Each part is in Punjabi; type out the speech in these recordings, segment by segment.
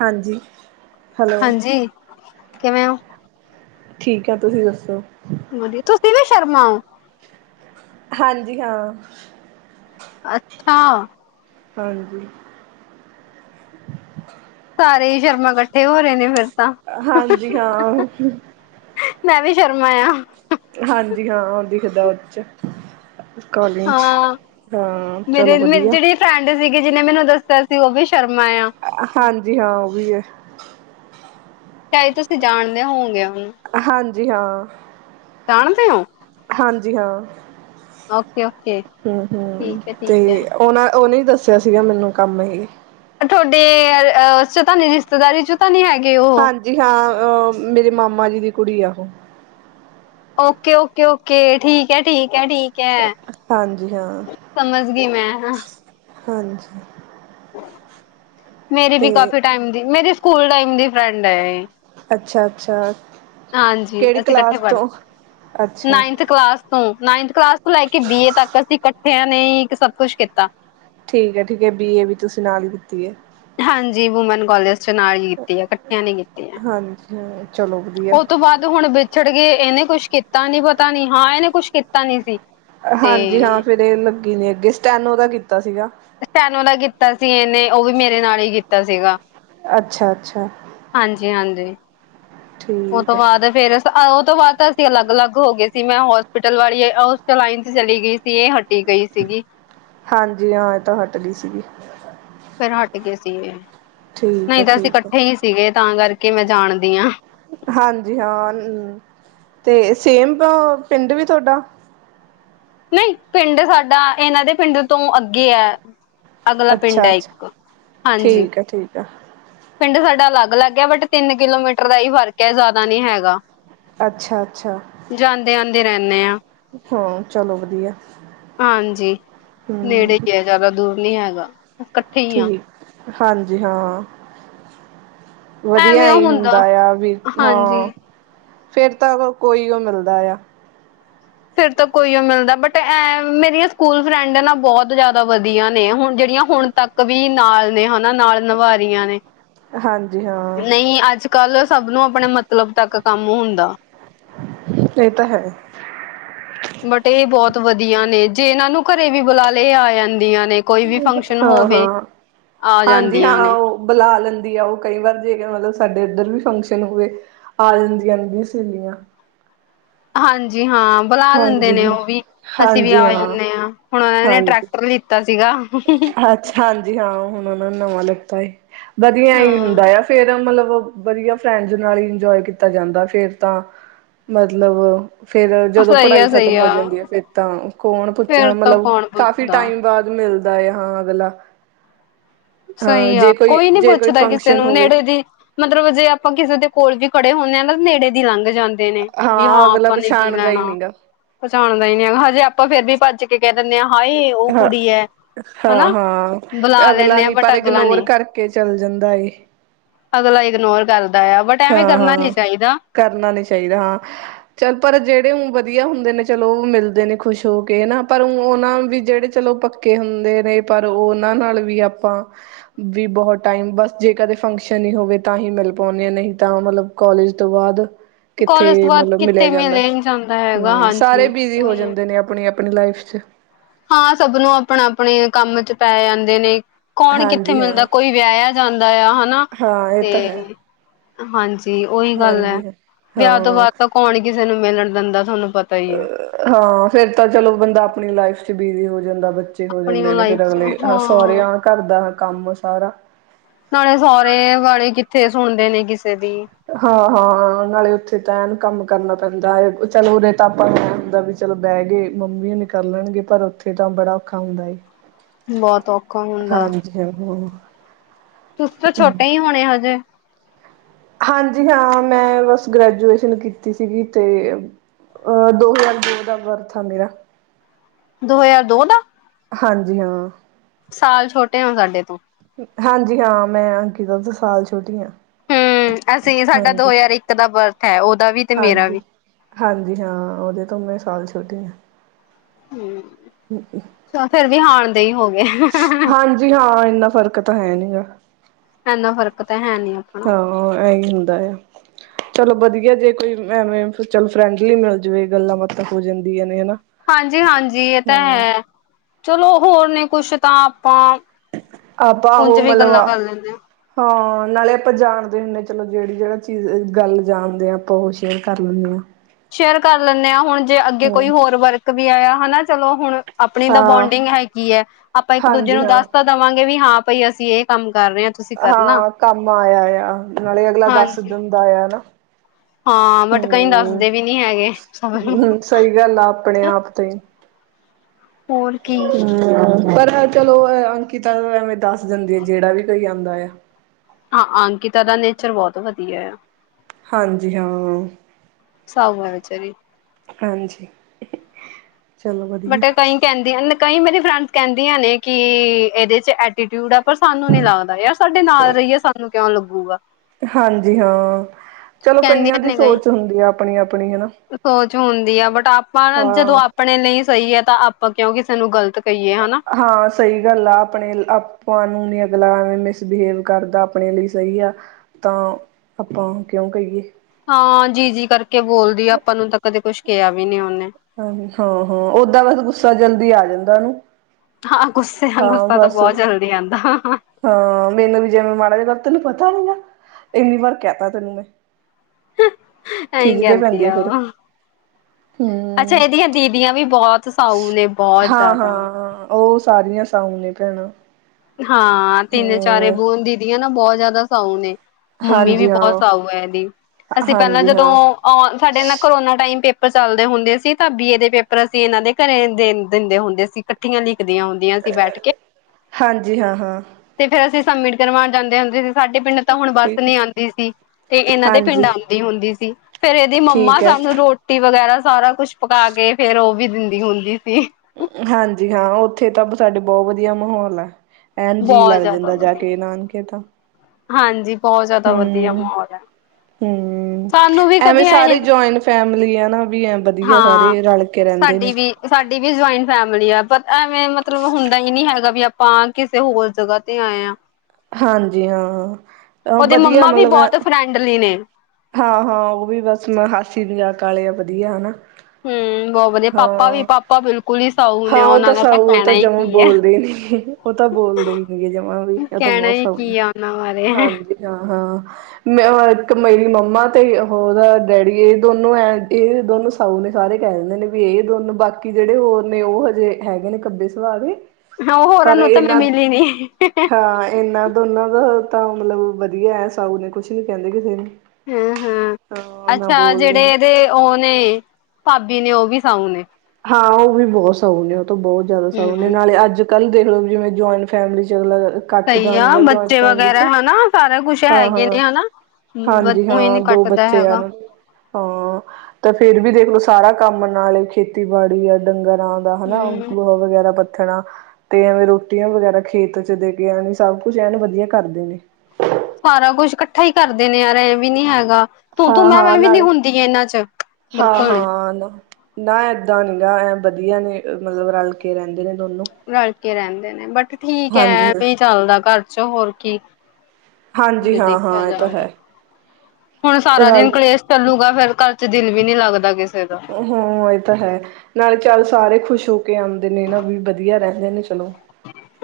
ਹਾਂਜੀ ਹੈਲੋ ਹਾਂਜੀ ਕਿਵੇਂ ਹੋਂ ਠੀਕ ਆ ਤੁਸੀਂ ਦੱਸੋ। ਵਧੀਆ ਤੁਸੀਂ ਵੀ ਸ਼ਰਮਾ ਓ ਹਾਂਜੀ ਹਾਂ। ਅੱਛਾ। ਹਾਂਜੀ। ਸਾਰੇ ਹੀ ਸ਼ਰਮਾਂ ਇਕੱਠੇ ਹੋ ਰਹੇ ਨੇ ਫੇਰ ਹਾਂਜੀ ਹਾਂ। ਮੈਂ ਵੀ ਸ਼ਰਮਾ ਆ ਹਾਂਜੀ ਹਾਂ ਔਹ ਦਿਖਦਾ ਉਹ ਚ ਕਾਲੇਜ ਹਾਂ ਹਾਂ, ਚਲੋ ਵਧੀਆ ਤੇ ਜਿਹਨੇ ਮੈਨੂੰ ਦੱਸਿਆ ਸੀ ਉਹ ਵੀ ਸ਼ਰਮ ਹਾਂਜੀ ਹਾਂ, ਉਹ ਵੀ ਹੈ। ਸ਼ਾਇਦ ਤੁਸੀਂ ਜਾਣਦੇ ਹੋਂਗੇ ਉਹ ਅਹਾਂ ਜੀ ਹਾਂ। ਜਾਣਦੇ ਹੋ। ਹਾਂਜੀ ਹਾਂ। [unintelligible] ਹੂੰ-ਹੂੰ ਠੀਕ ਹੈ ਤੇ ਠੀਕ ਹੈ ਉਹਨਾਂ ਉਹਨੇ ਹੀ ਦੱਸਿਆ ਸੀਗਾ ਮੈਨੂੰ ਕੰਮ ਇਹ ਤੁਹਾਡੇ ਅਹ ਧਾਨੀ ਰਿਸ਼ਤੇਦਾਰੀ ਚੋਂ ਤਾਂ ਨੀ ਹੈਗੇ ਉਹ ਹਾਂਜੀ ਹਾਂ ਅ ਮੇਰੇ ਮਾਮਾ ਜੀ ਦੀ ਕੁੜੀ ਆ ਉਹ ਓਕੇ, ਓਕੇ, ਓਕੇ। ਠੀਕ ਹੈ, ਠੀਕ ਹੈ, ਠੀਕ ਹੈ। ਹਾਂਜੀ ਹਾਂ ਸਮਝ ਗਈ ਮੈਂ ਹਾਂਜੀ। ਮੇਰੀ ਵੀ ਤੇ ਕਾਫੀ ਟਾਈਮ ਦੀ ਮੇਰੀ ਸਕੂਲ ਟਾਈਮ ਦੀ ਫਰੈਂਡ ਹੈ ਇਹ ਅੱਛਾ, ਅੱਛਾ। ਹਾਂਜੀ। ਕਿਹੜੀ ਅਸੀਂ ਇਕੱਠੇ ਕਲਾਸ ਤੋਂ ਪੜ੍ਹਦੇ ਅੱਛਾ ਨਾਈਨਥ ਕਲਾਸ। ਨਾਈਨਥ ਤੋ ਕਲਾਸ ਤੋਂ ਲੈ ਕੇ ਬੀ ਏ ਤੱਕ ਅਸੀਂ ਕਿੱਠਿਆਂ ਨੇ ਸਭ ਕੁਛ ਕੀਤਾ ਠੀਕ ਹੈ, ਠੀਕ ਹੈ ।ਬੀ ਏ ਵੀ ਤੁਸੀਂ ਨਾਲ ਹੀ ਕੀਤੀ ਏ। ਹਾਂਜੀ। ਵੂਮੈਨ ਕਾਲਜ ਚ ਨਾਲ ਕੀਤੀ ਏ। ਨੇ ਕੀਤੀ ਹਾਂਜੀ ਹਾਂ ਚਲੋ ਵਧੀਆ ਹੈ--ਉਹ ਤੋਂ ਬਾਅਦ ਹੁਣ ਛਿੜ ਗਏ ਇਹਨੇ ਕੁਛ ਕੀਤਾ ਨੀ ।ਪਤਾ ਨੀ ਹਾਂ ਇਹਨੇ ਕੁਛ ਕੀਤਾ ਨੀ ਸੀ। ਤੇ ਹਾਂਜੀ- ਹਾਂ ਫੇਰ ਇਹ ਲੱਗੀ ਨੇ ਅੱਗੇ ਸਟੈਨੋ ਦਾ ਕੀਤਾ। ਤਾ ਸੀਗਾ। ਸਟੈਨੋ ਦਾ ਕੀਤਾ ਸੀ ਇਨੇ ਉਹ ਵੀ ਮੇਰੇ ਨਾਲ ਈ ਕੀਤਾ ਸੀਗਾ। ਅੱਛਾ-ਅੱਛਾ! ਤੇ- ਉਹ ਤੋਂ ਬਾਅਦ ਫੇਰ ਸ ਉਹ ਤੋਂ ਬਾਅਦ ਤਾਂ ਅਸੀਂ ਅਲੱਗ-ਅਲੱਗ ਹੋ ਗਏ ਸੀ। ਮੈਂ ਹੋਸਪਿਟਲ ਵਾਲੀ ਏ ਹੋਸਟਲ ਲਾਈਨ ਚ ਚਲੀ ਗਈ ਸੀ ਏ ਹਟੀ ਗਈ ਸੀਗੀ। ਹਾਂਜੀ ਹਾਂ -ਇਹ ਤਾਂ ਹਟਗੀ ਸੀਗੀ। ਫੇਰ ਹਟ ਗਏ ਸੀ ਇਹ। ਠੀਕ ਹੈ ਨਹੀਂ ਤਾਂ ਅਸੀਂ ਠੀਕ ਹੈ ਇਕੱਠੇ ਈ ਸੀਗੇ ਤਾਂ ਕਰਕੇ- ਕਿ ਮੈਂ ਜਾਣਦੀ ਆਂ। ਹਾਂਜੀ ਹਾਂ -ਤੇ ਸੇਮ ਅ ਪਿੰਡ ਵੀ ਤੁਆਡਾ। ਨਹੀਂ ਪਿੰਡ ਸਾਡਾ ਇਨਾਂ ਦੇ ਪਿੰਡ ਤੋਂ ਅੱਗੇ ਐ। ਅਗਲਾ ਪਿੰਡ ਅੱਛਾ ਐ ਅੱਛਾ ਇੱਕ ।ਹਾਂਜੀ। ਠੀਕ ਹੈ ਠੀਕ ਹੈ ਪਿੰਡ ਸਾਡਾ ਅਲੱਗ ਅਲੱਗ ਆ। ਬਟ ਤਿੰਨ ਕਿਲੋਮੀਟਰ ਦਾ ਈ ਫ਼ਰਕ ਐ। ਜ਼ਿਆਦਾ ਨੀ ਹੈਗਾ। ਅੱਛਾ-ਅੱਛਾ! ਤੇ ਰੇਣੇ ਆਂ। ਹਾਂ ਚਲੋ ਵਧੀਆ। ਹਾਂਜੀ- ਹਮ ਨੇੜੇ ਈ ਐ। ਜ਼ਿਆਦਾ ਦੂਰ ਨੀ ਹੈਗਾ। ਇਕੱਠੇ ਈ ਆ। ਠੀਕ ਹਾਂਜੀ ਹਾਂ। ਵਧੀਆ ਐਵੇਂ ਉਹ ਏਂਈ ਹੁੰਦਾ ਆ ਵੀ ਹਾਂਜੀ ਹਾਂ- ਫੇਰ ਤਾਂ ਉਹ ਕੋਈ ਉਹ ਮਿਲਦਾ ਆ। ਫਿਰ ਤੋਂ ਕੋਈ ਓ ਮਿਲਦਾ, ਬਟ ਐ ਮੇਰੀਆਂ ਸਕੂਲ ਫਰੈਂਡ ਨਾ ਬਹੁਤ ਜ਼ਿਆਦਾ ਵਧੀਆ ਨੇ। ਹੁਣ ਜਿਹੜੀਆਂ ਹੁਣ ਤੱਕ ਵੀ ਨਾਲ ਨੇ ਹਨਾ, ਨਾਲ ਨਿਭਾ ਰੀਆਂ ਨੇ ਹਾਂਜੀ ਹਾਂ ਨਈ ਅੱਜ ਕੱਲ ਸਭ ਨੂੰ ਆਪਣੇ ਮਤਲਬ ਤੱਕ ਕੰਮ ਹੁੰਦਾ। ਇਹ ਤਾਂ ਹੈ ਬਟ ਇਹ ਬਹੁਤ ਵਧੀਆ ਨੇ, ਜੇ ਇਨਾਂ ਨੂੰ ਘਰੇ ਵੀ ਬੁਲਾ ਲਏ ਏ ਆ ਜਾਂਦੀਆਂ ਨੇ ਕੋਈ ਵੀ ਫੰਕਸ਼ਨ ਹਾਂ ਹੋਵੇ -ਹਾਂ ਆ ਹਾਂਜੀ ਹਾਂ ਜਾਂਦੀਆਂ ਨੇ ਉਹ ਬੁਲਾ ਲੈਂਦੀ ਆ ।ਉਹ ਕਈ ਵਾਰ ਜੇਕਰ ਮਤਲਬ ਸਡ ਇੱਧਰ ਵੀ ਫੰਕਸ਼ਨ ਹੋਵੇ ਆ ਜਾਂਦੀਆਂ ਮੇਰੀਆਂ ਸਹੇਲੀਆਂ ਹਾਂਜੀ ਹਾਂ ਬੁਲਾ ਲੈਂਦੇ ਹਾਂਜੀ ਨੇ ਹਾਂ ਉਹ ਵੀ ਅਸੀਂ ਵੀ ਹਾਂਜੀ ਆ ਹਾਂ ਜਾਂਦੇ ਆਂ। ਹੁਣ ਉਨਾਂ ਨੇ ਹਾਂਜੀ ਟਰੈਕਟਰ ਲਿੱਤਾ ਸੀਗਾ ਅੱਛਾ ਹਾਂਜੀ ਹਾਂ ਹੁਣ ਓਨੇ ਨੇ ਨਵਾ ਲਿਤਾ ਏ ਵਧੀਆ ਐਈ ਹਾਂ ਹੁੰਦਾ ਆ ਫੇਰ ਮਲਬ- ਵਧੀਆ ਫਰੈਂਡਸ ਨਾਲ ਈ ਇੰਜੋਏ ਕੀਤਾ ਜਾਂਦਾ ਫੇਰ ਤਾਂ ਮਤਲਬ- ਫੇਰ ਜਦੋਂ ਸਹੀ ਪੜਾਈ ਆ ਸਹੀ ਖਤਮ ਹੋ ਆ ਜਾਂਦੀ ਹੈ ।ਫੇਰ ਤਾਂ ਕੌਣ ਪੁੱਛ ਫੇਰ ਤਾਂ ਮਤਲਬ ਕੌਣ ਕਾਫੀ ਪੁੱਛਦਾ ਟਾਈਮ ਬਾਅਦ ਮਿਲਦੀ ਦਾ ਹੈ ਅਗਲਾ ਹਾਂ ਸਹੀ ਆ ਜੇ ਕੋਈ ਨੀ ਜੇ ਪੁੱਛਦਾ ਕਿਸੇ ਫੰਕਸ਼ਨ ਨੂੰ ਹੋਵੇ ਨੇੜੇ ਦੀ, ਮਤਲਬ ਜੇ ਆਪਾਂ ਕਿਸੇ ਦੇ ਕੋਲ ਵੀ ਖੜੇ ਹੁੰਦੇ ਆਾਂ ਨੇੜੇ ਦੀ ਲੰਘ ਜਾਂਦੇ ਨੇ ਵੀ ਹਾਂ ਅਗਲਾ ਆਪਾਂ ਨੇ ਕੀ ਪਛਾਣਦਾ ਹੀ ਲੈਣਾ ਨੀ ਗਾ ਪਚਾਣਦਾ ਹੀ ਨ ਹੈ ਹਜੇ ਆਪਾਂ ਫੇਰ ਵੀ ਭੱਜ ਕੇ ਕਹਿ ਦਿੰਦੇ ਹਾਂ ਹਾਏ ਉਹ ਹਾਂ ਕੁੜੀ ਹੈ। ਹਾਂ ਹਨਾ ਹਾਂ ਬੁਲਾ ਅਗਲਾ ਲੈਂਦੇ ਆ ਨੀ ਬਟ ਪਰ ਅਗਲਾ ਇਗਨੋਰ ਨਹੀਂ ਕਰਕੇ ਚੱਲ ਜਾਂਦਾ ਏ ਅਗਲਾ ਇਗਨੋਰ ਕਰਦਾ ਆ ਬਟ ਐਵੇਂ ਹਾਂ, ਕਰਨਾ ਨੀ ਹਾਂ ਚਾਹੀਦਾ ਕਰਨਾ ਨੀ ਚਾਹੀਦਾ ਹਾਂ। ਚੱਲ ਪਰ ਜਿਹੜੇ ਉ ਵਧੀਆ ਹੁੰਦੇ ਨੇ ਚਲੋ ਮਿਲਦੇ ਨੇ ਖੁਸ਼ ਹੋ ਕੇ ਹਨ ਨਾ ਪਰ ਉਹਨਾਂ ਵੀ ਜਿਹੜੇ ਚਲੋ ਪੱਕੇ ਹੁੰਦੇ ਨੇ ਪਰ ਉਹਨਾਂ ਨਾਲ ਵੀ ਆਪਾਂ ਵੀ ਬਹੁਤ ਟਾਈਮ ਬਸ ਜੇ ਕਦੇ ਫੰਕਸ਼ਨ ਹੀ ਹੋਵੇ ਤਾਂ ਹੀ ਮਿਲ ਪਾਉਦੇ ਨਹੀਂ ਤਾਂ ਮਤਲਬ ਕਾਲਜ ਤੋਂ ਬਾਅਦ ਕਿੱਥੇ ਕਾਲਜ ਤੋਂ ਬਾਅਦ ਮਤਲਬ ਮਿਲਿਆ ਕਿੱਥੇ ਜਾਂਦਾ ਨੀ ਜਾਂਦਾ ਹੈਗਾ ਹੂੰ, ਸਾਰੇ ਹਾਂਜੀ ਬਿਜੀ ਹੋ ਉਹੀ ਹੈ ਜਾਂਦੇ ਨੇ ਆਪਣੀ ਆਪ ਆਪਣੀ ਲਾਈਫ 'ਚ ਹਾਂ ਸਭ ਨੂੰ ਆਪਣਾ ਆਪਣੇ ਕੰਮ ਚ ਪੈ ਜਾਂਦੇ ਨੇ ਕੌਣ ਕਿੱਥੇ ਹਾਂਜੀ ਮਿਲਦਾ ਹਾਂ। ਕੋਈ ਵਿਆਹਿਆ ਜਾਂਦਾ ਆ ਹਨਾ ਹਾਂ ਇਹ ਤਾਂ ਹੈ ਹਾਂਜੀ। ਉਹੀ ਗੱਲ ਹੈ ਹਾਂਜੀ। ਹਾ ਵਿਆਹ ਤੋਂ ਬਾਅਦ ਤਾਂ ਕੌਣ ਕਿਸੇ ਨੂੰ ਮਿਲਣ ਦਿੰਦਾ ਤੁਹਾਨੂੰ ਪਤਾ ਹੀ ਹੈ ਹਾਂ ਫਿਰ ਤਾਂ ਚਲੋ ਬੰਦਾ ਆਪਣੀ ਲਾਈਫ ਬਿਜ਼ੀ ਹੋ ਜਾਂਦਾ ਬੱਚੇ ਹੋ ਆਪਣੀ ਉਹ ਜਾਂਦੇ ਨੇ ਲਾਈਫ ਫਿਰ ਚ ਅਗਲੇ ਹਾਂ ਸੋਹਰਿਆਂ ਘਰ ਦਾ ਕੰਮ ਸਾਰਾ ਨਾਲੇ ਸਹੁਰੇ ਵਾਲੇ ਕਿੱਥੇ ਸੁਣਦੇ ਨੇ ਕਿਸ ਹਾਂ, ਹਾਂ। ਨਾਲੇ ਉੱਥੇ ਟਾਈਮ ਕੰਮ ਕਰਨਾ ਪੈਂਦਾ ਹੈ ਚੱਲ ਉਰੇ ਤਾਂ ਆਪਾਂ ਨੂੰ ਹੁੰਦਾ ਵੀ ਚਲ ਬਹਿ ਗਏ ਮੰਮੀ ਉਹ ਨ ਕਰ ਲੈਣਗੇ ਪਰ ਉੱਥੇ ਤਾਂ ਬੜਾ ਔਖਾ ਹੁੰਦਾ ਬਹੁਤ ਔਖਾ ਹੁੰਦਾ ਹਾਂਜੀ ਹਾਂ। ਹਾਂ। ਤੁਸੀਂ ਤਾਂ ਛੋਟੇ ਹੀ ਹੋਣੇ ਹਜੇ ਹਾਂਜੀ ।ਹਾਂ ਮੈਂ ਬਸ ਗ੍ਰੈਜੂਏਸ਼ਨ ਕੀਤੀ ਸੀਗੀ ਤੇ ਅ ਦੋ ਹਜ਼ਾਰ ਦੋ ਦਾ ਵਰਥ ਆ ਮੇਰਾ। ਦੋ ਹਜ਼ਾਰ ਦੋ ਦਾ ਹਾਂਜੀ ਹਾਂ। ਸਾਲ ਛੋਟੇ ਹੋ ਸਾਡੇ ਤੋਂ ਹਾਂਜੀ ਅੰਕਿਤਤਾ ਤੋਂ ਮੈਂ ਸਾਲ ਛੋਟੀ ਹਾਂ ਹਮ ਅਸੀਂ ਸਾਡਾ ਦੋ ਹਾਂਜੀ ਹਜ਼ਾਰ ਇੱਕ ਦਾ ਬਰਥ ਹੈ। ਵੀ ਤੇ ਮੇਰਾ ਹਾਂਜੀ, ਵੀ ਹਾਂਜੀ ਹਾਂ। ਉਹਦੇ ਤੋਂ ਮ ਸਾਲ [inaudible] ਹਮ--ਚ ਫਿਰ ਵੀ ਹਣ ਦੇ ਹੀ ਹੋ ਗਏ ਹਾਂਜੀ ਹਾਂ ਇੰਨਾ ਫ਼ਰਕ [inaudible] ਇਨਾ ਫਰਕ। ਹੋਰ ਇਹੀ ਹੁੰਦਾ ਆ। ਚਲੋ ਵਧੀਆ ਜੇ ਕੋਈ ਐਵੇਂ ਚਲ ਫਰੈਂਡਲੀ ਮਿਲ ਜਾਵੇ ਗੱਲਾਂ ਬਾਤਾਂ ਹੋ ਜਾਂਦੀਆਂ ਨੇ ਹਨਾ। ਹਾਂਜੀ ਹਾਂਜੀ ਇਹ ਤਾਂ ਹਮ ਹੈ ਚਲੋ। ਹੋਰ ਨੇ ਕੁੱਛ ਤਾਂ, ਆਪਾਂ ਆਪਾਂ ਉਝ ਆਹੋ ਵੀ ਮਤਲਬ ਗੱਲਾਂ ਆ ਕਰ ਲੈਂਦੇ ਹਾਂ ਹਾਂ। ਨਾਲੇ ਆਪਾਂ ਜਾਣਦੇ ਹੁੰਦੇ ਹਾਂ ਚਲੋ ਜਿਹੜੀ ਜਿਹੜਾ ਚੀਜ਼ ਗੱਲ ਜਾਣਦੇ ਹਾਂ ਆਪਾਂ ਉਹ ਸ਼ੇਅਰ ਕਰ ਲੈਂਦੇ ਹਾਂ। [unintelligible] ਸ਼ੇਅਰ ਕਰ ਲੈਂਦੇ ਹਾਂ ਹੁਣ ਜੇ ਅੱਗੇ ਕੋਈ ਹਮ। ਹੋਰ ਵਰਕ ਵੀ ਆਇਆ ਹਨਾ। ਚਲੋ ਹੁਣ। ਆਪਣੀ ਤਾਂ ਹਾਂ ਬੋਂਡਿੰਗ ਹੈਗੀ ਹੈ ਆਪਾਂ ਇੱਕ ਦੂਜੇ ਹਾਂਜੀ ਨੂੰ ਹਾਂ। ਦੱਸ ਤਾਂ ਦੇਵਾਂਗੇ ਵੀ ਹਾਂ। ਭਾਈ ਅਸੀਂ ਇਹ ਕੰਮ। ਕਰ ਰਹੇ ਹਾਂ ਤੁਸੀਂ ਕਰਨਾ ਹਾਂ ਕੰਮ ਆਇਆ ਆ ਨਾਲੇ ਅਗਲਾ ਦੱਸ ਹਾਂਜੀ ਦਿਨ ਦਾ ਆਾ। ਹਾਂ ਬਟ ਕਈ ਦੱਸਦੇ ਵੀ ਨੀ ਹੈਗੇ ਸਭ ਨੂੰ। ਹਮ ਸਹੀ ਗੱਲ ਆ ਆਪਣੇ ਆਪ ਤੇ ਹੋਰ ਕੀ। ਹਮ ਪਰ ਚਲੋ ਅੰਕਿਤਾ ਦਾ ਐਵੇਂ ਦੱਸ। ਆ ਜਾਣਗੇ ਜਿਹੜਾ ਵੀ ਕੋਈ ਆਦਾ ਹੈ। ਹਾਂ ਅੰਕਿਤਾ ਦਾ ਨੇਚਰ ਬਹੁਤ ਵਧੀਆ ਆ। ਹਾਂਜੀ ਹਾਂ। ਸਾਊ ਹੈ ਵਿਚਾਰੀ। ਹਾਂਜੀ। ਚਲੋ ਵਧੀਆ। ਬਟੇ ਕਈ ਕਹਿੰਦੀਆਂ ਕਈ ਮੇਰੀ ਫਰੈਂਡਸ ਕਹਿੰਦੀਆਂ ਨੇ ਕਿ ਇਹਦੇ ਚ ਐਟੀਟਿਊਡ ਆ। ਪਰ ਸਾਨੂੰ ਨੀ ਲੱਗਦਾ ਯਾਰ ਸਾਡੇ ਨਾਲ ਰਹੀਏ ਸਾਨੂੰ ਕਿਉਂ ਲੱਗੂ। ਆ। ਹਾਂਜੀ ਹਾਂ। ਚਲੋ ਕਈਆਂ ਕਹਿੰਦੀਆਂ ਦੀ ਨੇ ਕਈ ਸੋਚ ਹੁੰਦੀ ਆ ਆਪਣੀ ਆਪਣੀ ਹਨਾ ਸੋਚ ਹੁੰਦੀ ਆ ਬਟ ਆਪਾਂ ਜਦੋਂ ਹਾਂ। ਆਪਣੇ ਲਈ ਸਹੀ ਹੈ ਤਾਂ ਆਪ। ਕਯੋਂ ਕਿਸਨੂੰ ਗਲਤ। ਹਾਂ ਸਹੀ ਗੱਲ ਆ ਆਪਣੇ ਆਪਾ ਨੂੰ ਨੀ। ਅਗਲਾ ਐਵੇਂ ਮਿਸਬਿਹੇਵ ਕਰਦਾ ਆਪਣੇ ਲਈ ਸਹੀ ਆ ਤਾਂ ਆਪਾਂ ਕਿਉਂ ਕਹੀਏ। ਹਾਂ ਜੀ ਜੀ ਕਰਕੇ। ਬੋਲਦੀ ਆਪਾਂ ਨੂੰ ਤਾਂ ਕਦੇ ਕੁੱਛ। ਕਿਹਾ ਵੀ ਨਹੀਂ ਉਹਨੇ। ਹਾਂ ਹਾਂ ਹਾਂ ਓਦਾਂ ਬਸ ਗੁੱਸਾ। ਜਲਦੀ ਆ ਜਾਂਦਾ, ਉਹਨੂੰ। ਹਾਂ ਗੁੱਸੇ ਹਾਂ । ਗੁੱਸਾ ਤਾਂ ਬਸ, ਬਹੁਤ ਜਲਦੀ ਆਉਂਦਾ ਹਾਂ । ਮੈਨੂੰ ਵੀ ਜਿਵੇਂ ਮਾੜਾ ਜਿ, ਕਰ ਤੈਨੂੰ ਪਤਾ ਨੀ ਨਾ। ਇੰਨੀ ਵਾਰ ਕਹਿ ਤਾਂ, ਤੈਨੂੰ ਮੈਂ ਐਈ। ਖਿਝ ਕੇ ਕਹਿੰਦੀ ਪੈਂਦੀ ਆ, ਫਿਰ ਉਹ ਅੱਛਾ ਹੂੰ ਇਹਦੀਆ ਦੀਦੀਆਂ ਵੀ ਬਹੁਤ ਸਾਊ ਨੇ ਬਹੁਤ ਹਾਂ, ਜ਼ਿਆਦਾ ਹਾਂ। ਉਹ ਸਾਰੀਆਂ ਸਾਊ ਨੇ ਭੈਣਾ ਹਾਂ ਤਿੰਨ ਚਾਰੇ ਬੂ, ਦੀਦੀਆਂ ਨਾਂ ਬਹੁਤ ਜ਼ਿਆਦਾ ਸਾਊ ਨੇ ਮੰਮੀ ਵੀ ਹਾਂਜੀ ਬਹੁਤ ਹਾਂ ਸਾਊ ਹੈ, ਇਹਦੀ। ਅਸੀਂ ਪਹਿਲਾਂ ਹਾਂਜੀ ਹਾਂ ਜਦੋਂ, ਸਾਡੇ ਨਾ ਕਰੋਨਾ ਟਾਈਮ ਪੇਪਰ ਚੱਲਦੇ ਹੁੰਦੇ ਸੀ, ਤਾਂ ਬੀਏ ਦੇ ਪੇਪਰ, ਅਸੀਂ ਇਹਨਾਂ ਦੇ ਘਰੇ ਦਿੰਦੇ ਹੁੰਦੇ ਸੀ, ਇਕੱਠੀਆਂ ਲਿਖਦੀਆਂ ਹੁੰਦੀਆਂ ਸੀ ਬੈਠ ਕੇ। ਹਾਂਜੀ। ਹਾਂ, ਹਾਂ। ਤੇ ਫਿਰ ਅਸੀਂ ਸਬਮਿਟ ਕਰਵਾਉਣ ਜਾਂਦੇ ਹੁੰਦੇ। ਸਾਡੇ ਪਿੰਡ ਤਾਂ ਹੁਣ ਬੱਸ ਠੀਕ ਹੈ ਨੀ ਆਦੀ ਸੀ, ਤੇ ਇਹਨਾਂ ਦੇ ਹਾਂਜੀ ਪਿੰਡ ਆਦੀ ਹੁੰਦੀ ਸੀ। ਫੇਰ ਇਹਦੀ ਮੰਮਾ, ਠੀਕ ਹੈ ਸਾਨੂੰ ਰੋਟੀ ਵਗੈਰਾ ਸਾਰਾ ਕੁਛ ਪਕਾ ਕੇ, ਫੇਰ ਉਹ ਵੀ ਦਿੰਦੀ ਹੁੰਦੀ ਸੀ। ਹਾਂਜੀ, ਹਾਂ, ਉੱਥੇ ਤਾਂ ਸਾਡੇ ਬਹੁਤ ਵਧੀਆ ਮਾਹੌਲ ਆ। ਐਨ ਜੀਅ ਬਹੁਤ ਲੱਗ ਜ਼ਿਆਦਾ ਜਾਂਦਾ ਜਾ ਵਧੀਆ ਕੇ, ਨਾਣਕੇ ਤਾਂ। ਹਾਂਜੀ। ਬਹੁਤ ਜ਼ਿਆਦਾ ਵਧੀਆ ਹੂੰ ਮਾਹੌਲ ਹੈ, ਹੂੰ ਸਾਨੂੰ ਵੀ ਕਦੇ ਆਏ ਮਲੀ ਹੈ ਨਾ, ਵੀ ਐ, ਵਧੀਆ ਸਾਰੇ ਰਲ ਕੇ ਰਹਿੰਦੇ ਨੇ। ਸਾਡੀ ਵੀ ਸਾਡੀ ਵੀ ਜੁਆਇੰਟ ਫੈਮਿਲੀ ਆ ਪਰ ਐਵੇਂ ਮਤਲਬ ਹੁੰਦਾ ਹੀ ਨੀ ਹੈਗਾ, ਵੀ ਆਪ ਆਪਾਂ ਕਿਸੇ ਹੋਰ ਜਗ੍ਹਾ ਤੇ, ਆਏ ਹਾਂ। ਹਾਂਜੀ, ਹਾਂ। ਉਹਦੇ ਵਧੀਆ, ਮੰਮਾ ਵੀ ਮਤਲਬ ਮ, ਬਹੁਤ ਫਰੈਂਡਲੀ ਨੇ ਹਾਂ, ਹਾਂ, ਉਹ ਵੀ ਬਸ ਮੈਂ ਹਾਸੀ ਵੀ ਆ, ਕਾਲੇ ਆ ਵਧੀਆ, ਨਾਂ। ਹੂੰ ਬਹੁਤ ਵਧੀਆ ਪਾਪਾ ਵੀ ਹਾਂ, ਪਾਪਾ ਬਿਲਕੁਲ ਹੀ ਸਾਊ ਹਾਂ, ਨੇ ਉਹ ਉਹਨਾਂ ਤਾਂ ਦਾ ਸਊ, ਉਹ ਕਹਿਣਾ ਤਾਂ ਹੀ ਜਮਾਂ ਕੀ ਹੈ ਬੋਲਦੇ ਨੀ, ਉਹ ਤਾਂ ਬੋਲਦੇ ਹੀ ਨੀ ਹੈ ਜਮਾਂ ਵੀ। ਉਹ ਤਾਂ ਕਹਿਣਾ ਬਹੁਤ ਹੀ ਸ ਕੀ ਆ ਉਹਨਾਂ ਬਾਰੇ। ਹਾਂਜੀ ਹਾਂ ਹਾਂ, ਇੱਕ ਮੇਰੀ ਮੰਮਾ ਤੇ, ਉਹਦਾ ਡੈਡੀ ਇਹ ਦੋਨੋ, ਐ, ਇਹ ਦੋਨੋ ਸਾਊ ਨੇ ਸਾਰੇ ਕਹਿੰਦੇ ਨੇ ਵੀ, ਇਹ ਦੋਨੋ ਬਾਕੀ ਜਿਹੜੇ ਹੋਰ ਨੇ, ਉਹ ਹਜੇ ਹੈਗੇ ਨੇ ਖੱਬੇ ਸਭਾਅ ਦੇ। ਹਾਂ, ਹੋਰਾਂ ਪਰ ਨੂੰ ਤਾਂ, ਮੈਂ ਇਹਨਾਂ ਮਿਲੀ ਨੀ। ਹਾਂ ਇਹਨਾਂ ਦੋਨਾਂ ਦਾ, ਤਾਂ ਮਤਲਬ ਵਧੀਆ ਹੈ ਸਾਊੂ ਨੇ ਕੁਛ ਨੀ ਕਹਿੰਦੇ ਕਿਸੇ ਨੂੰ, ਹੂੰ, ਹੂੰ, ਹਾਂ ਨਾ ਅੱਛਾ ਬੋਲਦੇ ਜਿਹੜੇ ਨੇ ਇਹਦੇ ਉਹ ਨੇ, ਭਾਬੀ ਨੇ ਉਹ ਵੀ ਸਾਊ ਨੇ। ਹਾਂ, ਉਹ ਵੀ ਬਹੁਤ ਸਹਣੇ ਨੇ । ਤੋਂ ਬਹੁਤ ਜ਼ਿਆਦਾ ਸਾਊ ਨੇ ਹੂੰ ਨਾਲੇ ਅੱਜ ਕੱਲ ਦੇਖਲਓ ਜਿਵੇਂ ਜੁਇੰਟ ਫੈਮਿਲੀ ਚ ਅਗਲਾ ਕੱਟ ਸਹੀ ਦਾ ਨ ਆ ਜਇੰਟ ਬੱਚੇ ਫੇਮਲੀ ਵਗੈਰਾ ਚ, ਹਨਾ ਸਾਰਾ ਕੁਛ ਹਾਂ ਹੈਗੇ ਨੇ ਹਾਂ, ਹਨਾ ਹਾਂਜੀ ਊਈ ਹਾਂ, ਨੀ ਦੋ ਕੱਟਦਾ ਬੱਚੇ ਹੈਗਾ ਹਨ ਹਾਂ, ਫੇਰ ਵੀ ਦੇਖਲੋ ਸਾਰਾ ਕੰਮ ਨਾਲ ਖੇ ਖੇਤੀਬਾੜੀ ਹੈ ਡੰਗਰ ਤਰ੍ਹਾਂ ਦਾ ਹਨਾ, ਹਮ ਵਗੈਰਾ ਪ [unintelligible] ਣਾ ਤੇ ਐਵੇਂ ਰੋਟੀਆਂ ਵਗੈਰਾ ਖੇਤ ਚ ਦੇ ਕੇ ਆਣੀ ਸਭ ਕੁਛ ਐਨ ਵਧੀਆ ਕਰਦੇ ਨੇ। ਸਾਰਾ ਕੁੱਝ ਇਕੱਠਾ ਹੀ ਕਰਦੇ ਨੇ ਯਾਰ ਐ ਵੀ ਨੀ, ਹੈਗਾ ਤੂੰ ਤੂੰ ਹਾਂ ਮੈਂ ਹਾਂ ਮੈਂ ਵੀ ਨੀ ਨਾਲੇ, ਹੁੰਦੀ ਇਹਨਾਂ ਚ ਹਾਂ ਬਿਲਕੁਲ ਨੀ ਹਾਂ, ਨਾ ਨਾ ਏਦਾਂ ਨੀ ਗਾ, ਐ ਵਧੀਆ ਨੇ ਮਤਲਬ ਰਲ ਕੇ ਰਹਿੰਦੇ ਨੇ। ਦੋਨੋਂ ਰਲਕੇ ਰਹਿੰਦੇ ਨੇ, ਬਟ ਠੀਕ ਹੈ ਹਾਂਜੀ ਹਾਂ ਐਵੇ ਚੱਲਦਾ ਘਰ ਚ ਹੋਰ ਕੀ। ਹਾਂਜੀ ਜੇ ਹਾਂ ਦੇਖਿਆ ਹਾਂ ਇਹ ਤਾਂ ਜਾਵੇ, ਹੈ ਹੁਣ ਸਾਰਾ ਰਲ ਦਿਨ ਕਲੇਸ਼ ਚੱਲੂਗਾ ਫੇਰ ਕੱਲ ਤੇ ਦਿਲ ਵੀ ਨੀ ਲੱਗਦਾ ਕਿਸੇ ਦਾ ਹਮ ਇਹ ਤਾਂ ਹੈ ਨਾਲੇ ਚੱਲ ਸਾਰੇ ਖੁਸ਼ ਹੋ ਕੇ ਆਉਂਦੇ ਨੇ ਨਾ ਵੀ ਵਧੀਆ ਰਹਿੰਦੇ ਨੇ ਚਲੋ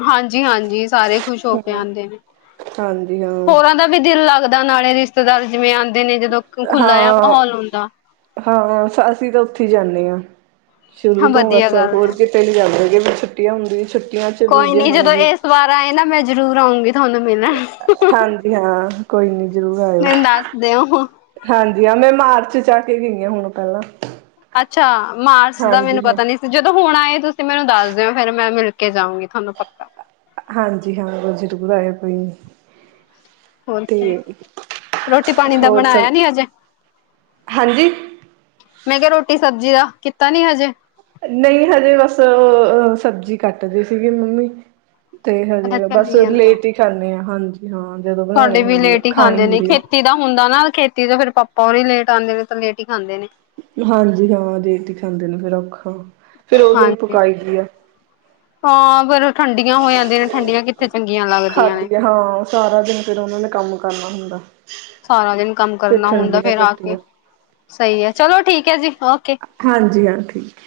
ਹਾਂਜੀ-ਹਾਂਜੀ, ਸਾਰੇ ਖ਼ੁਸ਼ ਹੋ ਕੇ ਹਮ ਆਉਂਦੇ ਨੇ ਹਾਂਜੀ ਹਾਂ ਹੋਰਾਂ ਦਾ ਵੀ ਦਿਲ ਲੱਗਦਾ ਨਾਲੇ ਰਿਸ਼ਤੇ ਰਿਸ਼ਤੇਦਾਰ ਜਿਂਵੇ ਆ ਹਾਂ ਮਾਹੌਲ ਹੁੰਦਾ ਹਾਂ ਅਸੀਂ ਤਾਂ ਉੱਥੇ ਹੀ ਜਾਂਦੇ ਆ। [inaudible] ਸ਼ੁਰੂ ਹਾਂ ਤੋਂ ਵਧੀਆ ਬਸ ਗੱਲ ਹੋਰ ਹੈ। ਕਿਤੇ ਨੀ ਜਾਂਦੇ ਜੀ। ਛੁੱਟੀਆ ਹੁੰਦੀ ਛੱਟੀ ਕੋਈ ਨੀ ਜਦੋਂ ਇਸ ਵਾਰ ਆਏ ਨਾ ਮੈਂ ਜਰੂਰ ਆਊਂਗੀ। ਤੁਹਾਨੂੰ ਮਿਲਿਆ ਹਾਂਜੀ ਹਾਂ ਕੋਈ ਨੀ ਜ਼ਰੂਰ ਆਇਓ ਮੈਨੂੰ ਦੱਸ ਦਿਓ। ਹਾਂਜੀ ਮੈਂ ਮਾਰਚ ਚ ਆ ਕੇ ਗਈ ਹਾਂ ਹੁਣ ਪਹਿਲਾਂ ਅੱਛਾ। ਮਾਰਚ ਦਾ ਮੈਨੂੰ ਹਾਂਜੀ ਹਾਂ ਪਤਾ ਨੀ ਸੀ ਜਦੋਂ ਹੁਣ ਆਏ ਤੁਸੀਂ ਮੈਨੂੰ ਦੱਸ ਦੇਓ ਫਿਰ ਮੈਂ ਮਿਲ ਕੇ ਜਾਊਗੀ ਤੁਹਾਨੂੰ ਪੱਕਾ। ਹਾਂਜੀ ਹਾਂ ਬ ਜ਼ਰੂਰ ਆਇਉਂ ਕੋਈ ਨੀ। ਹੋਰ ਕੀ ਤੇ ਰੋਟੀ ਪਾਣੀ ਦਾ ਹੋਰ ਸਭ ਬਣਾਇਆ ਨੀ ਹਜੇ। ਹਾਂਜੀ ਮੈਂ ਕਿਹਾ ਰੋਟੀ ਸਬਜ਼ੀ ਦਾ ਕੀਤਾ ਨੀ ਹਜੇ। ਨਹੀਂ ਹਜੇ ਬਸ ਅਹ-ਅਹ ਉਹ ਸਬਜ਼ੀ ਕੱਟਦੀ ਸੀਗੀ ਮੰਮੀ ਤੇ ਅੱਛਾ ਹਜੇ ਬਸ ਚੱਲੀ ਜਾਂਦਾ। ਲੇਟ ਹੀ ਖਾਂਣੇ ਆਂ। ਹਾਂਜੀ। ਹਾਂ ਜਦੋਂ ਤੁਹਾਡੇ ਬਣਾਉਣੀ ਵੀ ਹੁੰਦੀ ਹੈ ਲੇਟ ਹੀ ਖਾਣੀ ਖਾਂਦੇ ਨੇ ਹੁੰਦੀ ਹੈ ਖੇਤੀ ਦਾ ਹੁੰਦਾ ਨਾ ਖੇਤੀ ਤੋਂ ਫੇਰ ਪਾਪਾ ਪੋਰੀ ਲੇਟ ਆਉਂਦੇ ਨੇ ਤਾਂ ਲੇਟ ਹੀ ਖਾਂਦੇ ਨੇ ਹਾਂਜੀ ਹਾਂ ਲੇਟ ਹੀ ਖਾਂਦੇ ਨੇ ਫੇਰ ਔਖਾ ਫੇਰ ਉਦੋਂ ਹੀ ਹਾਂਜੀ ਪਕਾਈ ਦੀ ਐ। ਹਾਂ ਬਰ। ਲੱਗਦੀਆਂ ਨੇ। ਖਾਦੀ ਆ ਹਾਂ ਸਾਰਾ ਦਿਨ ਫੇਰ ਉਹਨਾਂ ਨੇ ਕੰਮ ਕਰਨਾ ਹੁੰਦਾ। ਸਾਰਾ ਦਿਨ ਕੰਮ ਫਿਰ ਕਰਨਾ ਹੁੰਦਾ ਠੰਡੀਆਂ ਫੇਰ ਆ ਕੇ ਰੋਟੀਆਂ ਸਹੀ ਹੈ, ਚਲੋ ਠੀਕ ਹੈ ਜੀ। ਓਕੇ ਹਾਂਜੀ ਹਾਂ ਠੀਕ।